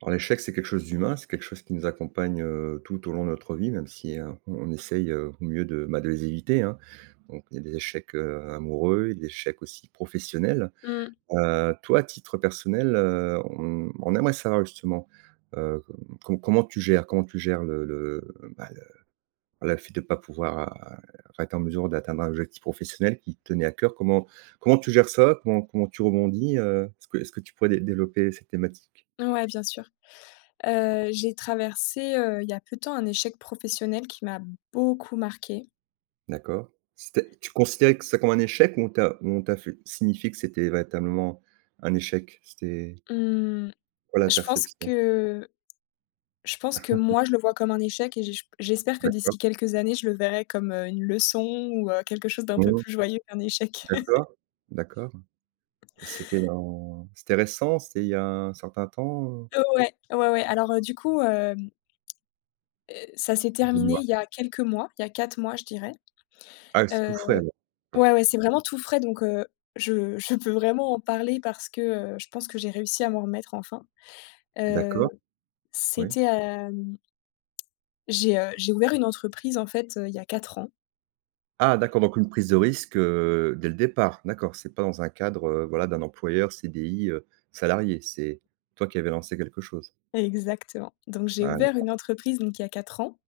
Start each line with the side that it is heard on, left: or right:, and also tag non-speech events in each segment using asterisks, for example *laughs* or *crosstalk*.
right: Alors l'échec, c'est quelque chose d'humain, c'est quelque chose qui nous accompagne, tout au long de notre vie, même si, on essaye, au mieux de, bah, de les éviter, hein. Donc il y a des échecs, amoureux, des échecs aussi professionnels.
left: Mmh.
right: Toi, à titre personnel, on aimerait savoir justement, heu, comment tu gères le, bah, le voilà, le fait de ne pas pouvoir a enfin être en mesure d'atteindre un objectif professionnel qui te tenait à cœur? Comment tu gères ça? Comment tu rebondis? Est-ce que tu pourrais dé développer cette thématique?
left: Ouais, bien sûr. J'ai traversé, il y a peu de temps, un échec professionnel qui m'a beaucoup marqué.
right: D'accord. C'était tu considérais que ça comme un échec ou on t'a fait signifié que c'était véritablement un échec? C'était
left: Mmh,
right: quoi la
left: je pense
right: perception?
left: que je pense que moi, je le vois comme un échec et j'espère que
right: D'accord.
left: d'ici quelques années, je le verrai comme, une leçon ou, quelque chose d'un peu
right: Mmh.
left: plus joyeux qu'un échec. *laughs*
right: D'accord. D'accord. C'était récent? C'était il y a un certain temps?
left: Ouais, ouais, ouais. Alors, du coup, ça s'est terminé
right: Dis-moi.
left: il y a quelques mois, il y a 4 mois, je dirais.
right: Ah, c'est tout
left: Heu,
right: frais alors. D'accord.
left: ouais, ouais, c'est vraiment tout frais donc, je peux vraiment en parler parce que, je pense que j'ai réussi à m'en remettre enfin. Heu,
right: D'accord, oui.
left: c'était, hem, j'ai ouvert une entreprise, en fait, il y a 4 ans.
right: Ah d'accord, donc une prise de risque, dès le départ. D'accord, c'est pas dans un cadre, voilà, d'un employeur, CDI, salarié. C'est toi qui avais lancé quelque chose?
left: *laughs* Exactement. Donc j'ai
right: Ah
left: ouvert
right: d'accord.
left: une entreprise, donc il y a 4 ans.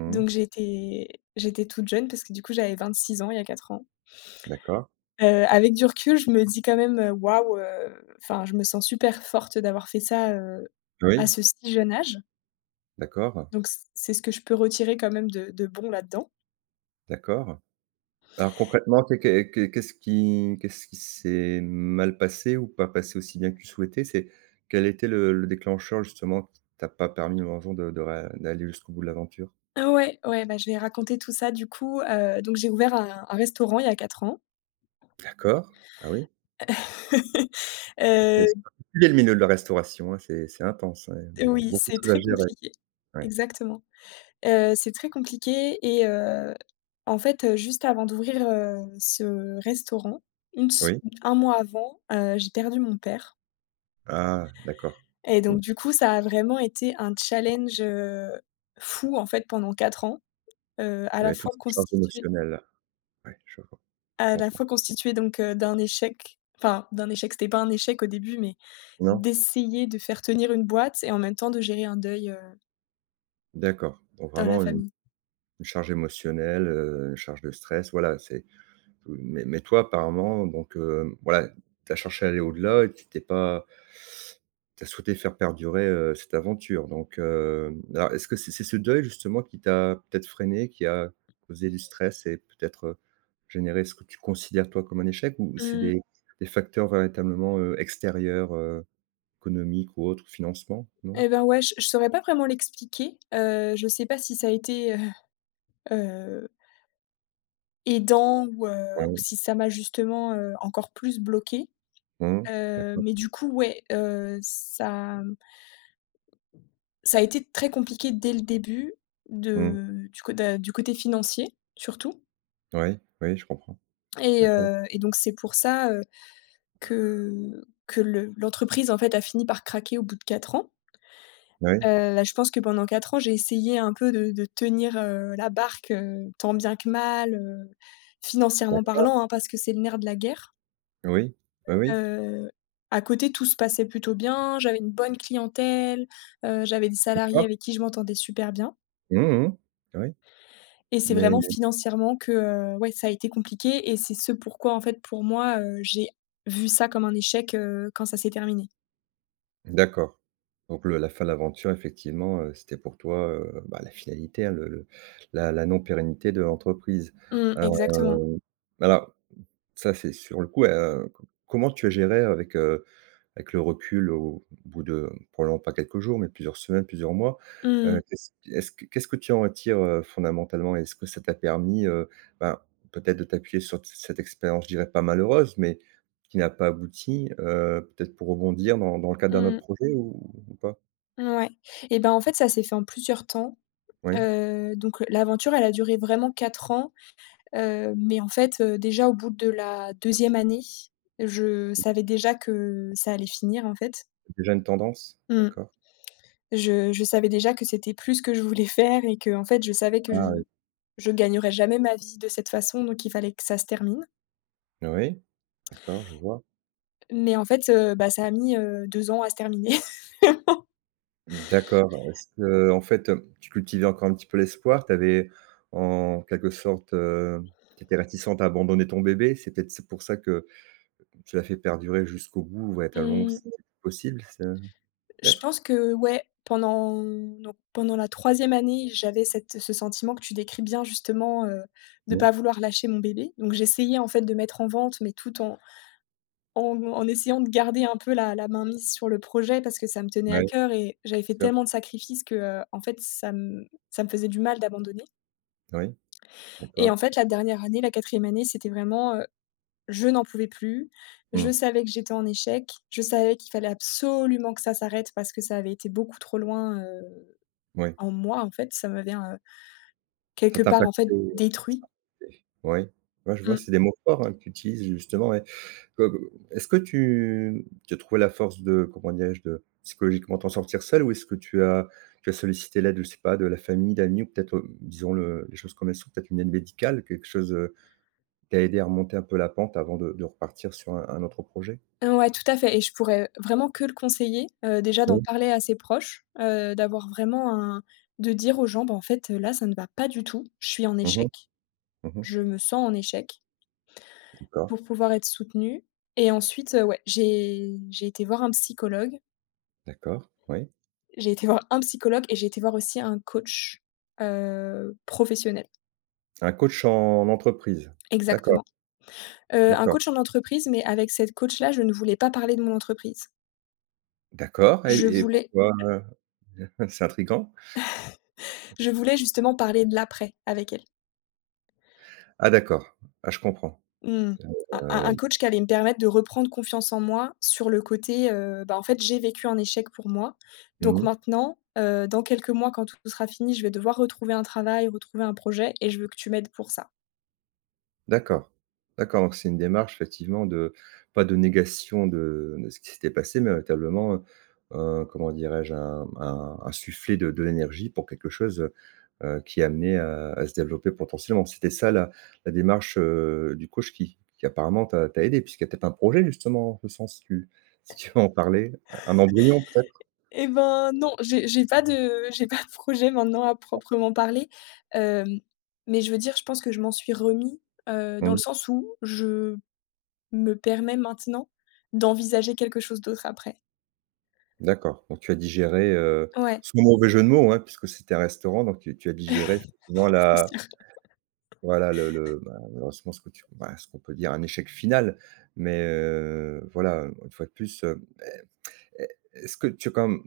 right: Mmh.
left: Donc j'étais toute jeune parce que, du coup, j'avais 26 ans il y a 4 ans.
right: D'accord.
left: Avec du recul, je me dis quand même: «Waouh», enfin, je me sens super forte d'avoir fait ça, à
right: Oui,
left: ce si jeune âge.
right: d'accord,
left: Donc c'est ce que je peux retirer quand même de bon là-dedans.
right: d'accord. Alors concrètement, qu'est-ce qui s'est mal passé ou pas passé aussi bien que tu souhaitais? C'est Quel était le déclencheur justement qui t'a pas permis un jour de ré d'aller jusqu'au bout de l'aventure?
left: Ah, ouais, ouais, bah, je vais raconter tout ça, du coup, donc j'ai ouvert un restaurant il y a 4 ans.
right: D'accord, ah oui,
left: *laughs*
right: c'est
left: Heu
right: particulier le milieu de la restauration, hein, c'est intense, ouais,
left: Oui,
right: beaucoup de
left: c'est
right: choses à
left: très
right: gérer,
left: compliqué.
right: ouais.
left: Exactement. C'est très compliqué et en fait, juste avant d'ouvrir, ce restaurant, une se
right: Oui?
left: 1 mois avant, j'ai perdu mon père
right: Ah d'accord.
left: et
right: Mmh.
left: donc du coup, ça a vraiment été un challenge, fou, en fait, pendant 4 ans, heu, à la
right: Ouais, toute
left: fois
right: cette charge
left: constitué
right: émotionnelle là. Ouais, je
left: à la
right: comprends.
left: fois constitué donc d'un échec, c'était pas un échec au début, mais
right: Non?
left: d'essayer de faire tenir une boîte et en même temps de gérer un deuil,
right: D'accord, donc
left: dans la
right: vraiment une
left: famille.
right: une charge émotionnelle, une charge de stress, voilà, c'est. Mais toi, apparemment, donc, voilà, tu as cherché à aller au-delà et tu t'es pas tu as souhaité faire perdurer, cette aventure donc, alors est-ce que c'est ce deuil justement qui t'a peut-être freiné, qui a causé du stress et peut-être, généré ce que tu considères toi comme un échec ou c'est
left: Mmh.
right: des facteurs véritablement, extérieurs, économiques ou autres, financement, non?
left: Et ben, ouais, je saurais pas vraiment l'expliquer. Je sais pas si ça a été, heu, aidant ou
right: Ouais.
left: si ça m'a justement, encore plus bloqué.
right: Mmh. D'accord.
left: Mais du coup, ouais, ça a été très compliqué dès le début
right: Mmh.
left: de du cô da du côté financier, surtout
right: Oui, oui, je comprends.
left: et
right: D'accord.
left: heu et donc c'est pour ça, que que le l'entreprise, en fait, a fini par craquer au bout de 4 ans.
right: Oui,
left: Là, je pense que pendant 4 ans, j'ai essayé un peu de tenir, la barque, tant bien que mal, financièrement
right: d'accord.
left: parlant, hein, parce que c'est le nerf de la guerre.
right: Oui. Oui, oui.
left: Heu, à côté, tout se passait plutôt bien, j'avais une bonne clientèle, j'avais des salariés
right: D'accord.
left: avec qui je m'entendais super bien
right: Mmh mh. Oui.
left: et c'est
right: Mais
left: vraiment financièrement que, ouais, ça a été compliqué et c'est ce pourquoi, en fait, pour moi, j'ai vu ça comme un échec, quand ça s'est terminé.
right: d'accord. Donc le la fin de l'aventure effectivement, c'était pour toi, bah, la finalité, hein, le la la non pérennité de l'entreprise.
left: Mmh, exactement.
right: Heu, alors ça, c'est sur le coup, co comment tu as géré avec. Avec le recul, au bout de probablement pas quelques jours, mais plusieurs semaines, plusieurs mois,
left: Mmh,
right: heu, qu'est-ce qu'est-ce que tu en retires, fondamentalement? Est-ce que ça t'a permis, ben, peut-être de t'appuyer sur t cette expérience, je dirais pas malheureuse, mais qui n'a pas abouti, peut-être pour rebondir dans le cadre d'un autre
left: mmh,
right: projet ou pas?
left: ouais et ben, en fait, ça s'est fait en plusieurs temps.
right: Oui?
left: Donc, l'aventure, elle a duré vraiment 4 ans, mais en fait, déjà au bout de la deuxième année, je savais déjà que ça allait finir, en fait.
right: Déjà une tendance?
left: Mmh.
right: D'accord.
left: Je savais déjà que c'était plus ce que je voulais faire et que en fait, je savais que
right: Ah
left: je
right: oui.
left: je gagnerais jamais ma vie de cette façon, donc il fallait que ça se termine.
right: Oui, d'accord, je vois.
left: Mais en fait, bah, ça a mis, 2 ans à se terminer.
right: D'accord. Est-ce que, en fait, tu cultivais encore un petit peu l'espoir? Tu avais, en quelque sorte, tu étais réticente à abandonner ton bébé? C'est pour ça que tu l'as fait perdurer jusqu'au bout, ouais, tellement où
left: *laughs*
right: c'était possible, c'est
left: Je
right: peut-être?
left: pense que ouais, pendant la troisième année, j'avais cette ce sentiment que tu décris bien justement, de pas
right: Non?
left: vouloir lâcher mon bébé. Donc j'essayais en fait de mettre en vente, mais tout en essayant de garder un peu la main mise sur le projet parce que ça me tenait à
right: Ouais,
left: cœur et j'avais fait
right: c'est sûr.
left: tellement de sacrifices que, en fait ça me faisait du mal d'abandonner.
right: Oui,
left: Et en
right: d'accord.
left: fait la dernière année, la quatrième année, c'était vraiment, je n'en pouvais plus. Je
right: Mmh,
left: savais que j'étais en échec. Je savais qu'il fallait absolument que ça s'arrête parce que ça avait été beaucoup trop loin.
right: oui.
left: En moi, en fait, ça m'avait,
right: Ça
left: quelque
right: t'a
left: part, en fait,
right: impacté, ça
left: détruit.
right: t'a impacté. Oui. Moi, je vois, c'est
left: Mmh.
right: des mots forts, hein, que tu utilises, justement, ouais. Comme est-ce que tu as trouvé la force de, comment dirais-je, de psychologiquement t'en sortir seule ou est-ce que tu as sollicité l'aide, je sais pas, de la famille, d'amis ou peut-être, disons le les choses comme elles sont, peut-être une aide médicale, quelque chose, qui t'a aidée à remonter un peu la pente avant de repartir sur un autre projet?
left: Ouais, tout à fait et je pourrais vraiment que le conseiller, déjà d'en
right: Oui.
left: parler à ses proches, d'avoir vraiment un de dire aux gens: «Bah, en fait, là, ça ne va pas du tout. Je suis en
right: Mmh mh.
left: échec.
right: Mmh
left: Je
right: mh.
left: me sens en échec»,
right: D'accord,
left: pour pouvoir être soutenue et ensuite, ouais, j'ai été voir un psychologue.
right: d'accord, oui.
left: J'ai été voir un psychologue et j'ai été voir aussi un coach, professionnel.
right: Un coach en entreprise? D'accord,
left: Exactement. Un
right: d'accord,
left: coach en entreprise mais avec cette coach-là, je ne voulais pas parler de mon entreprise.
right: d'accord et
left: Je
right: et
left: voulais
right: pourquoi? *laughs* C'est intriguant.
left: je voulais justement parler de l'après avec elle.
right: Ah d'accord. Ah je comprends.
left: Mmh. Un
right: Heu,
left: coach qui allait me permettre de reprendre confiance en moi sur le côté, bah, en fait, j'ai vécu un échec pour moi. Donc
right: mmh.
left: maintenant, dans quelques mois, quand tout sera fini, je vais devoir retrouver un travail, retrouver un projet et je veux que tu m'aides pour ça.
right: D'accord. D'accord, donc c'est une démarche effectivement de pas de négation de ce qui s'était passé, mais véritablement, comment dirais-je? Un soufflet de l'énergie pour quelque chose, qui est amené à se développer potentiellement. C'était ça la démarche, du coach qui apparemment t'a aidé puisqu'il y a peut-être un projet justement en ce sens, si tu *laughs* si tu veux en parler? Un embryon peut-être?
left: Et ben, non, j'ai pas de projet maintenant à proprement parler, hem, mais je veux dire, je pense que je m'en suis remis, dans le
right: Mmh,
left: sens où je me permets maintenant d'envisager quelque chose d'autre après.
right: d'accord, donc tu as digéré,
left: Ouais,
right: sans mauvais jeu de mots, hein, puisque c'était un restaurant, donc tu as digéré effectivement
left: c'est
right: la.
left: sûr.
right: Voilà le bah, malheureusement ce que tu bah, ce qu'on peut dire un échec final, mais, voilà, une fois de plus, est-ce que tu as quand même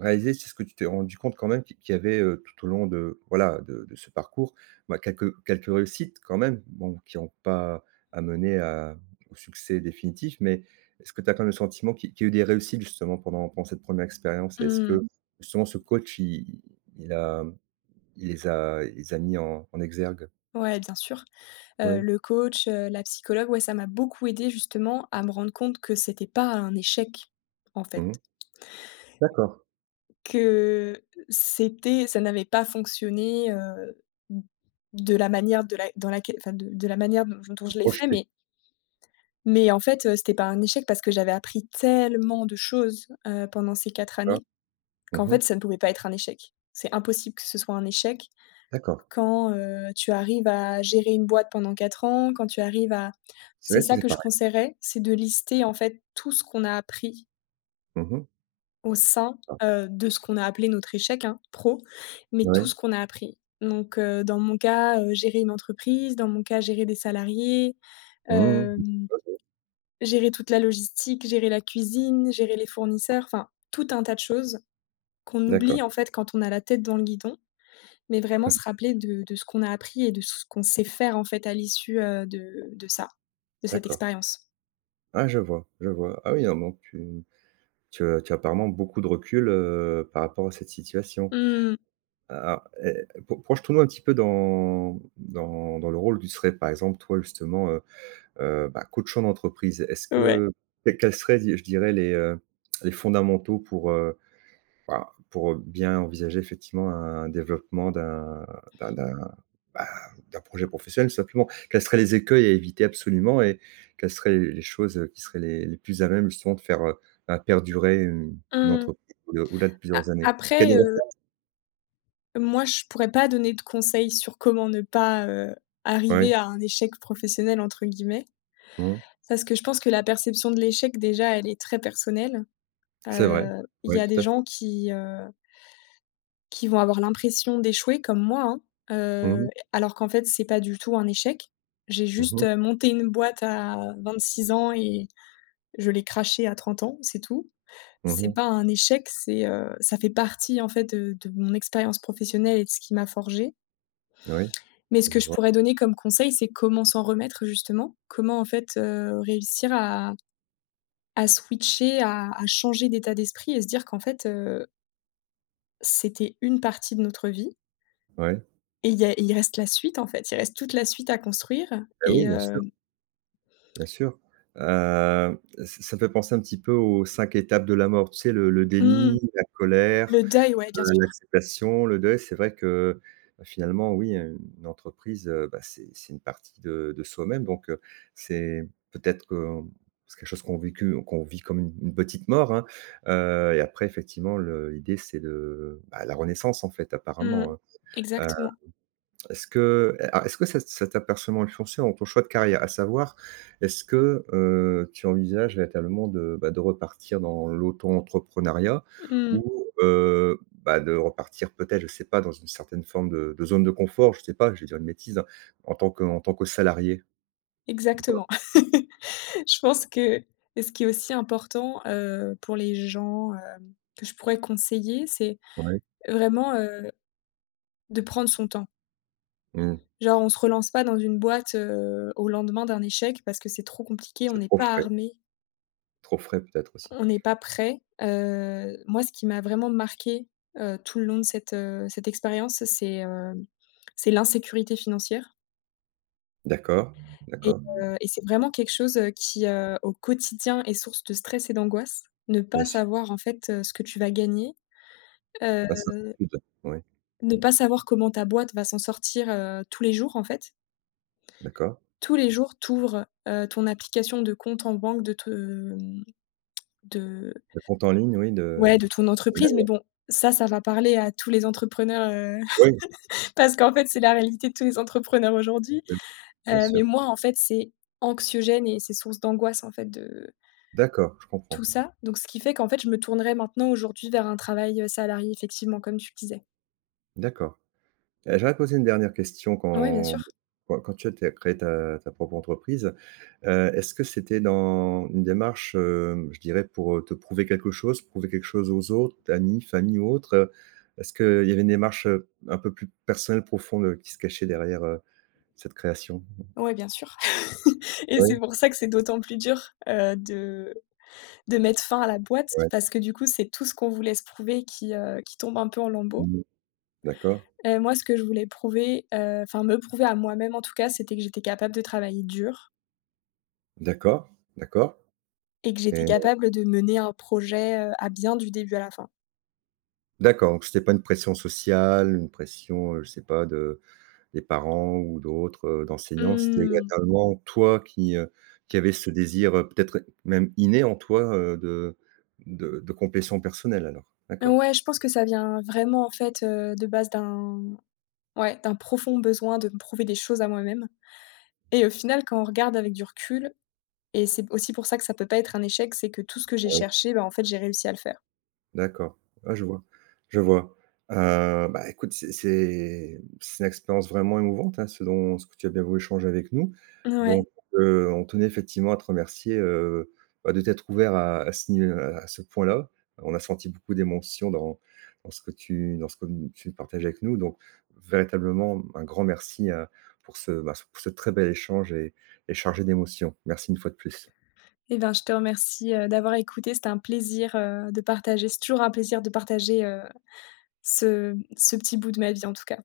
right: réalisé, est-ce que tu t'es rendu compte quand même qu'il y avait, tout au long de, voilà, de ce parcours, bah, quelques réussites quand même, bon, qui n'ont pas amené à au succès définitif, mais est-ce que tu as quand même le sentiment qu'il y a eu des réussites justement pendant cette première re expérience? Et Est-ce que
left: Mmh.
right: Mmh. justement ce coach il a il les a il les a mis en exergue?
left: Ouais, bien sûr.
right: Oui.
left: Le coach, la psychologue, ouais, ça m'a beaucoup aidée justement à me rendre compte que c'était pas un échec, en fait.
right: Mmh. D'accord.
left: Que c'était ça n'avait pas fonctionné, de la manière de la dans laquelle enfin, de la manière dont je l'ai fait,
right: Projeter,
left: mais en fait, c'était pas un échec parce que j'avais appris tellement de choses, pendant ces 4
right: tu vois?
left: années qu'en
right: Mmh mh.
left: fait, ça ne pouvait pas être un échec. C'est impossible que ce soit un échec
right: D'accord.
left: quand, tu arrives à gérer une boîte pendant 4 ans, quand tu arrives à,
right: C'est
left: c'est
right: vrai,
left: ça
right: c'était
left: que je
right: pareil.
left: conseillerais, c'est de lister, en fait, tout ce qu'on a appris
right: Mmh mh.
left: au sein,
right: Ah,
left: de ce qu'on a appelé notre échec, hein, mais
right: oui.
left: tout ce qu'on a appris. Donc dans mon cas, gérer une entreprise, dans mon cas, gérer des salariés,
right: Mmh mh.
left: hem,
right: OK.
left: gérer toute la logistique, gérer la cuisine, gérer les fournisseurs, enfin tout un tas de choses qu'on oublie,
right: D'accord,
left: en fait, quand on a la tête dans le guidon, mais vraiment se rappeler de ce qu'on a appris et de ce qu'on sait faire, en fait, à l'issue, de ça, de cette
right: d'accord.
left: expérience.
right: Ah, je vois, je vois. Ah oui, non, donc tu as apparemment beaucoup de recul, par rapport à cette situation.
left: Mmh.
right: Alors, projetons-nous un petit peu dans dans le rôle où tu serais, par exemple, toi, justement, bah, coachant d'entreprise. Est-ce
left: Ouais.
right: que quels quels seraient, di je dirais, les fondamentaux pour bien envisager effectivement un développement d'un d'un Bah, d'un projet professionnel tout simplement. Quels seraient les écueils à éviter absolument et quelles seraient les choses, qui seraient les plus à même justement de faire, bah, perdurer une
left: Mmh.
right: entreprise au au-delà de
left: A
right: plusieurs années? Il y a
left: après,
right: des recettes?
left: Moi, je pourrais pas donner de conseils sur comment ne pas,
right: Oui.
left: arriver à un «échec professionnel» entre guillemets,
right: Mmh.
left: parce que je pense que la perception de l'échec déjà, elle est très personnelle.
right: C'est vrai.
left: Il
right: Oui,
left: y a des
right: tout à fait.
left: gens qui vont avoir l'impression d'échouer comme moi, hein,
right: Mmh mh.
left: alors qu'en fait, c'est pas du tout un échec. J'ai juste,
right: Mmh.
left: monté une boîte à 26 ans et je l'ai crashée à 30 ans, c'est tout. C'est
right: Mmh.
left: pas un échec, ça fait partie en fait de mon expérience professionnelle et de ce qui m'a forgée.
right: Oui,
left: Mais ce que
right: je
left: je
right: vois.
left: pourrais donner comme conseil, c'est comment s'en remettre justement? Comment en fait, réussir à switcher, à changer d'état d'esprit et se dire qu'en fait, c'était une partie de notre vie
right: Oui.
left: et il y a il reste la suite en fait, il reste toute la suite à construire
right: Bah,
left: et
right: oui, bien sûr, bien sûr. Heu, ça me fait penser un petit peu aux 5 étapes de la mort, tu sais? Le
left: mmh,
right: déni, la colère.
left: le deuil, ouais, bien sûr.
right: L'acceptation, le deuil, c'est vrai que, bah, finalement, oui, une entreprise, bah, c'est une partie de soi-même donc, c'est peut-être qu'on c'est quelque chose qu'on vit comme une petite mort, hein, et après effectivement le l'idée c'est de, bah, la renaissance en fait apparemment,
left: Mmh.
right: hein,
left: Exactement.
right: est-ce que cet apercement influencé dans ton choix de carrière? À savoir, est-ce que, tu envisages véritablement de, bah, de repartir dans l'auto-entrepreneuriat
left: Mmh.
right: ou, bah, de repartir peut-être, je sais pas, dans une certaine forme de zone de confort? Je sais pas, je vais dire une bêtise, hein, en tant que salarié ou pas?
left: Exactement. *laughs* Je pense que ce qui est aussi important, pour les gens, que je pourrais conseiller, c'est
right: Ouais,
left: vraiment, de prendre son temps.
right: mmh,
left: Genre on se relance pas dans une boîte, au lendemain d'un échec parce que c'est trop compliqué, on
right: c'est
left: n'est pas armé,
right: trop frais peut-être aussi.
left: on n'est pas prêt. Moi, ce qui m'a vraiment marqué tout le long de cette expérience, c'est l'insécurité financière
right: D'accord,
left: et
right: d'accord,
left: et c'est vraiment quelque chose, qui, au quotidien est source de stress et d'angoisse. Ne pas
right: bien sûr.
left: savoir en fait, ce que tu vas gagner, heu,
right: L'incertitude, oui.
left: ne
right: Mmh,
left: pas savoir comment ta boîte va s'en sortir, tous les jours en fait.
right: d'accord.
left: Tous les jours, tu ouvres, ton application de compte en banque de te, De
right: Le compte en ligne, oui, de
left: ouais, de ton entreprise, mais bon, ça va parler à tous les entrepreneurs,
right: ouais,
left: *laughs* parce qu'en fait, c'est la réalité de tous les entrepreneurs aujourd'hui.
right: bien
left: Mais
right: sûr.
left: moi, en fait, c'est anxiogène et c'est source d'angoisse, en fait, de
right: D'accord, je
left: tout
right: comprends.
left: ça. Donc ce qui fait qu'en fait, je me tournerais maintenant aujourd'hui vers un travail, salarié effectivement, comme tu le disais.
right: D'accord. J'aurais posé une dernière question
left: Ouais, bien
right: quand
left: sûr.
right: quand tu as t créé ta propre entreprise, est-ce que c'était dans une démarche, je dirais pour, te prouver quelque chose aux autres, amis, famille ou autres? Est-ce qu'il y avait une démarche, un peu plus personnelle, profonde, qui se cachait derrière, cette création?
left: Ouais, bien sûr. *laughs* Et c'est
right: Oui,
left: pour ça que c'est d'autant plus dur, de mettre fin à la boîte
right: Ouais, ouais.
left: parce que du coup, c'est tout ce qu'on vous laisse prouver qui tombe un peu en lambeaux.
right: Mmh. D'accord,
left: Moi, ce que je voulais prouver, enfin me prouver à moi-même en tout cas, c'était que j'étais capable de travailler dur
right: d'accord, d'accord
left: et que j'étais
right: et
left: capable de mener un projet, à bien du début à la fin.
right: d'accord, donc c'était pas une pression sociale, une pression, je sais pas, de des parents ou d'autres, d'enseignants, c'était
left: Mmh.
right: également toi qui avait ce désir, peut-être même inné en toi, de de complétion personnelle alors? D'accord.
left: Ouais, je pense que ça vient vraiment en fait, de base d'un profond besoin de me prouver des choses à moi-même et au final, quand on regarde avec du recul et c'est aussi pour ça que ça peut pas être un échec, c'est que tout ce que j'ai cherché, bah, en fait, j'ai réussi à le faire.
right: D'accord. Ouais, je vois, je vois. Heu, Bah, écoute, c'est une expérience vraiment émouvante, hein, ce dont ce que tu as bien voulu échanger avec nous.
left: Ouais.
right: Donc, on tenait effectivement à te remercier, bah, de t'être ouvert à ce ni à ce point-là. On a senti beaucoup d'émotion dans ce que tu partages avec nous. Donc véritablement, un grand merci, pour ce très bel échange et chargé d'émotions. Merci une fois de plus.
left: Eh ben, je te remercie, d'avoir écouté. C'était un plaisir, de partager. C'est toujours un plaisir de partager, ce petit bout de ma vie, en tout cas.